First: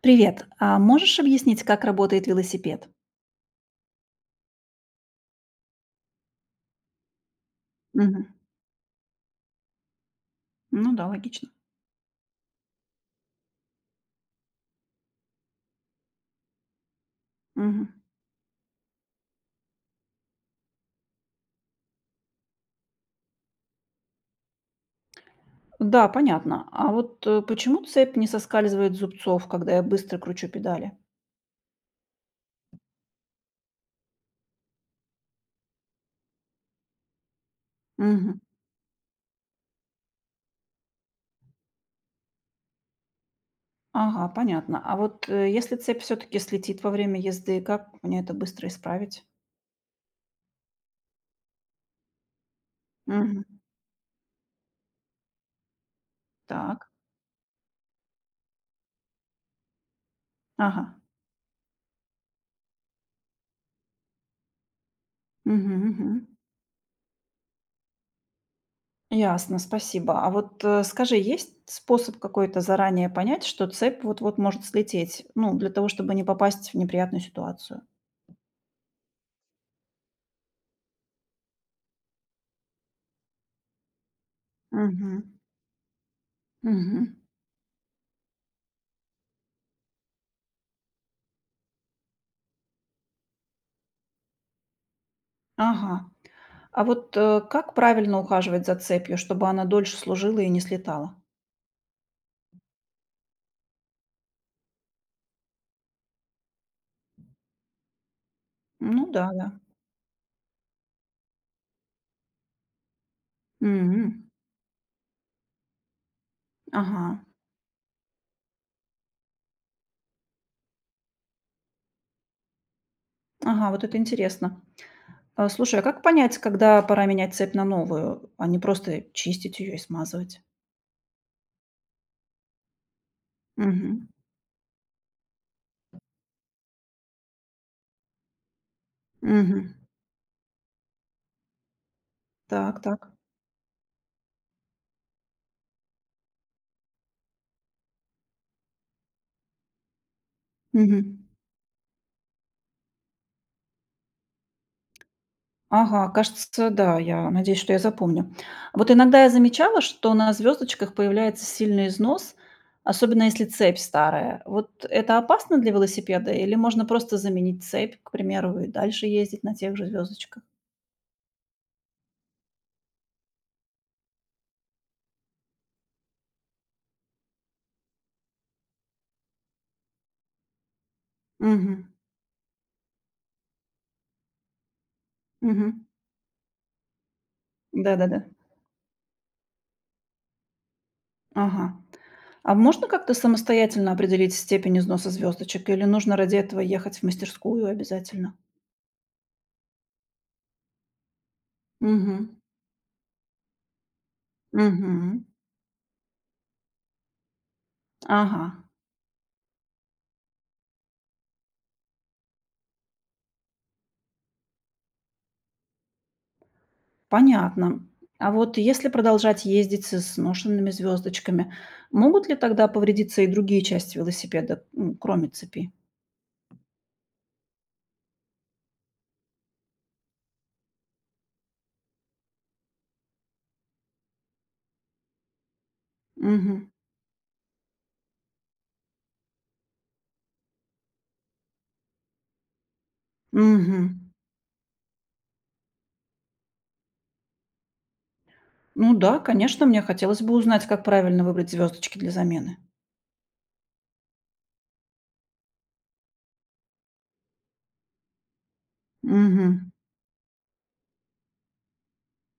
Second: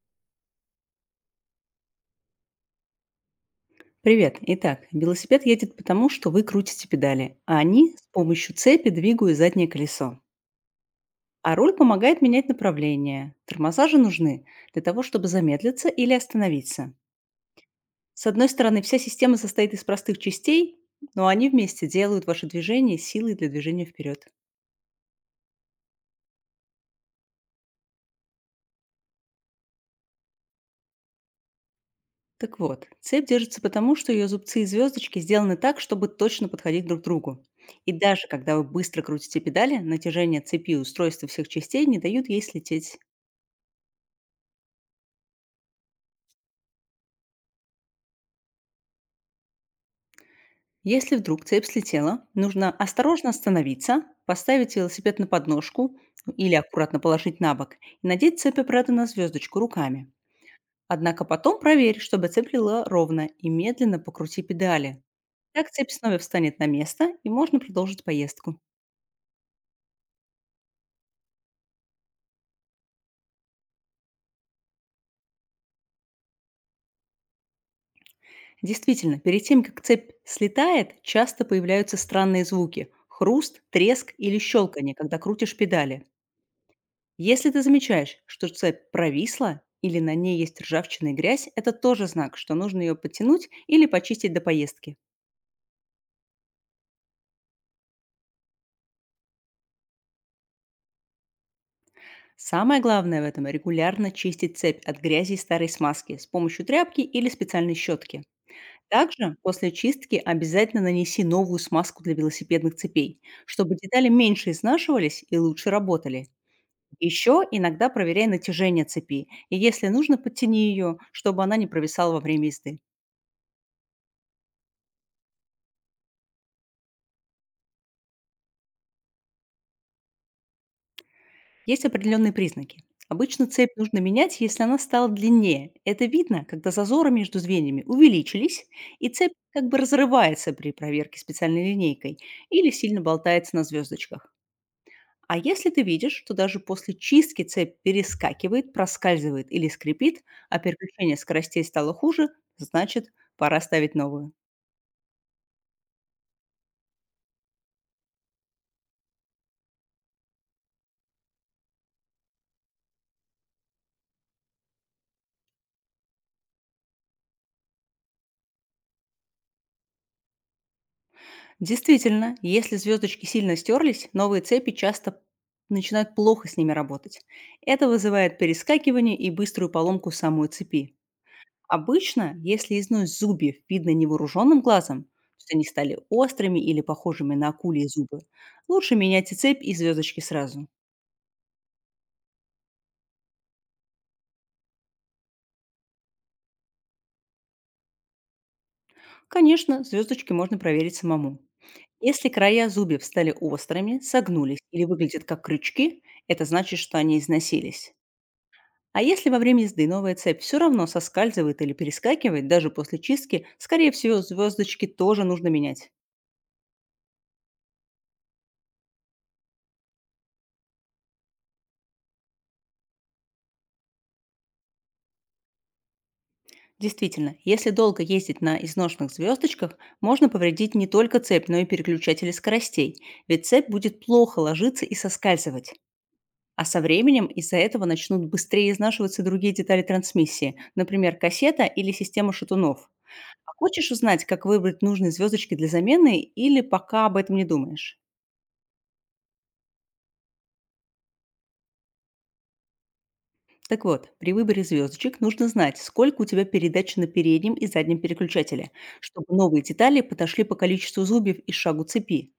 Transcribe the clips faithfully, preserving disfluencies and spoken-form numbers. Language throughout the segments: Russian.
Привет. А можешь объяснить, как работает велосипед? Привет. Итак, велосипед едет потому, что вы крутите педали, а они с Мгм. помощью цепи двигают заднее колесо. Ну да, логично. А руль помогает менять направление. Тормоза же нужны для того, чтобы замедлиться или остановиться. Мгм. С одной стороны, вся система состоит из простых частей, но они вместе делают ваше движение силой для движения вперед. Да, понятно. А вот э, почему цепь не соскальзывает с зубцов, когда я быстро кручу педали? Так вот, цепь держится потому, что ее зубцы и звездочки сделаны так, чтобы точно подходить друг к другу. И даже Мгм. когда вы быстро крутите педали, натяжение цепи и устройства всех частей не дают ей слететь. Ага, понятно. А вот э, если цепь все-таки слетит во время езды, как мне это быстро исправить? Если вдруг цепь слетела, нужно осторожно Мгм. остановиться, поставить велосипед на подножку или Так. аккуратно положить на бок и надеть цепь обратно на звездочку руками. Ага. Однако потом проверь, чтобы цепь лила ровно и медленно покрути педали. Так Мгм, цепь мгм. снова встанет на место и можно продолжить поездку. Ясно, спасибо. А вот э, скажи, есть способ какой-то заранее понять, что цепь вот-вот может слететь, ну, для того, чтобы не попасть в неприятную ситуацию? Действительно, перед тем, как цепь слетает, часто появляются странные звуки – хруст, треск или щелканье, когда Мгм. крутишь педали. Мгм. Если ты замечаешь, что цепь провисла или на ней есть ржавчина и грязь, это тоже знак, что нужно ее подтянуть или почистить до поездки. Ага. А вот, э, как правильно ухаживать за цепью, чтобы она дольше служила и не слетала? Самое главное в этом – регулярно чистить цепь от грязи и старой смазки с помощью тряпки или специальной щетки. Ну да, Также да. после чистки обязательно нанеси новую смазку для велосипедных цепей, чтобы детали М. меньше изнашивались и лучше работали. Ага. Еще иногда проверяй натяжение цепи, и если нужно, подтяни ее, чтобы она не провисала во время езды. Ага, вот это интересно. А, слушай, а как понять, когда пора менять цепь на новую, а не просто чистить ее и смазывать? Есть определенные признаки. Обычно цепь нужно Мгм. менять, если она стала длиннее. Это видно, когда зазоры между звеньями увеличились, и цепь как Мгм. бы разрывается при проверке специальной линейкой или Так, сильно так. болтается на звездочках. А если ты видишь, что даже после чистки цепь перескакивает, проскальзывает или скрипит, а переключение Мгм. скоростей стало хуже, значит, пора ставить новую. Ага, кажется, да, я надеюсь, что я запомню. Вот иногда я замечала, что на звездочках появляется сильный износ, особенно если цепь старая. Вот это опасно для велосипеда или можно просто заменить цепь, к примеру, и дальше ездить на тех же звездочках? Действительно, если звездочки сильно стерлись, новые цепи часто начинают плохо с ними работать. Это вызывает перескакивание и быструю поломку самой цепи. Угу. Обычно, если износ зубьев видно невооруженным глазом, что они Угу. стали острыми или похожими на акульи Да-да-да. зубы, лучше менять и цепь, и звездочки сразу. Ага. А можно как-то самостоятельно определить степень износа звездочек или нужно ради этого ехать в мастерскую обязательно? Конечно, звездочки можно проверить самому. Угу. Если края зубьев стали острыми, согнулись или Угу. выглядят как крючки, это значит, что они износились. Ага. А если во время езды новая цепь все равно соскальзывает или перескакивает, даже после чистки, скорее всего, звездочки тоже нужно менять. Понятно. А вот если продолжать ездить со сношенными звездочками, могут ли тогда повредиться и другие части велосипеда, м, кроме цепи? Действительно, если долго ездить на изношенных звездочках, можно повредить не только цепь, но и переключатели скоростей, ведь цепь будет плохо ложиться и соскальзывать. А Мгм. со временем из-за этого начнут быстрее изнашиваться другие детали трансмиссии, например, кассета или система шатунов. А хочешь Мгм. узнать, как выбрать нужные звездочки для замены или пока об этом не думаешь? Ну да, конечно, мне хотелось бы узнать, как правильно выбрать звездочки для замены. Так вот, при выборе звездочек нужно знать, сколько у тебя передач на переднем и заднем переключателе, чтобы новые Мгм. детали подошли по количеству зубьев и шагу цепи.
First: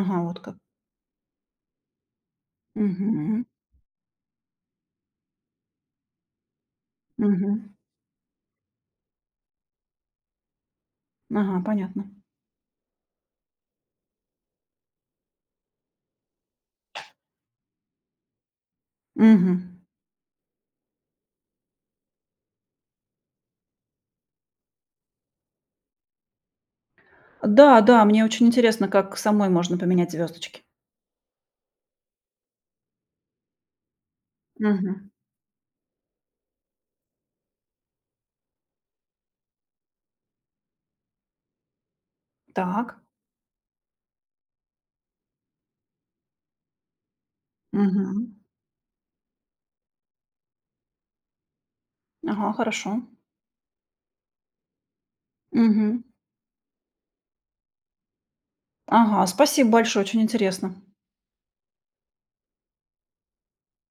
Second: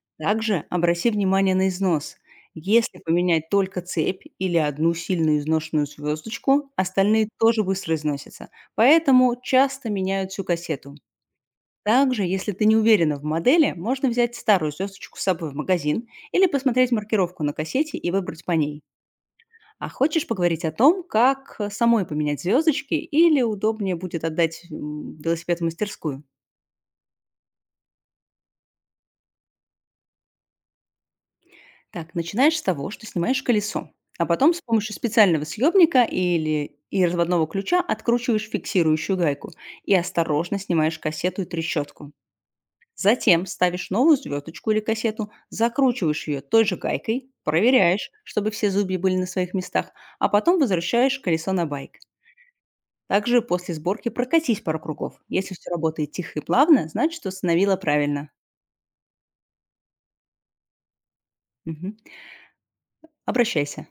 Ага, вот как. Также обрати внимание на износ. Если Мгм. поменять только цепь или одну сильно изношенную звездочку, остальные тоже Мгм. быстро износятся, поэтому часто меняют всю кассету. Ага, понятно. Также, если ты не уверена в модели, можно взять старую звездочку с собой в магазин или посмотреть маркировку на кассете и выбрать по ней. Мгм. А хочешь поговорить о том, как э, самой поменять звездочки или удобнее будет отдать м, велосипед в мастерскую? Да, да, мне очень интересно, как самой можно поменять звездочки. Так, начинаешь с того, что снимаешь колесо, а потом с помощью Мгм. специального съемника или и разводного ключа откручиваешь фиксирующую гайку и осторожно снимаешь кассету и трещотку. Так. Затем ставишь новую звездочку или кассету, закручиваешь ее той же гайкой, проверяешь, Мгм. чтобы все зубья были на своих местах, а потом возвращаешь колесо на байк. Ага, хорошо. Также после сборки прокатись пару кругов. Если все Мгм. работает тихо и плавно, значит, установила правильно. Ага, спасибо большое, очень интересно. Мгм. Обращайся.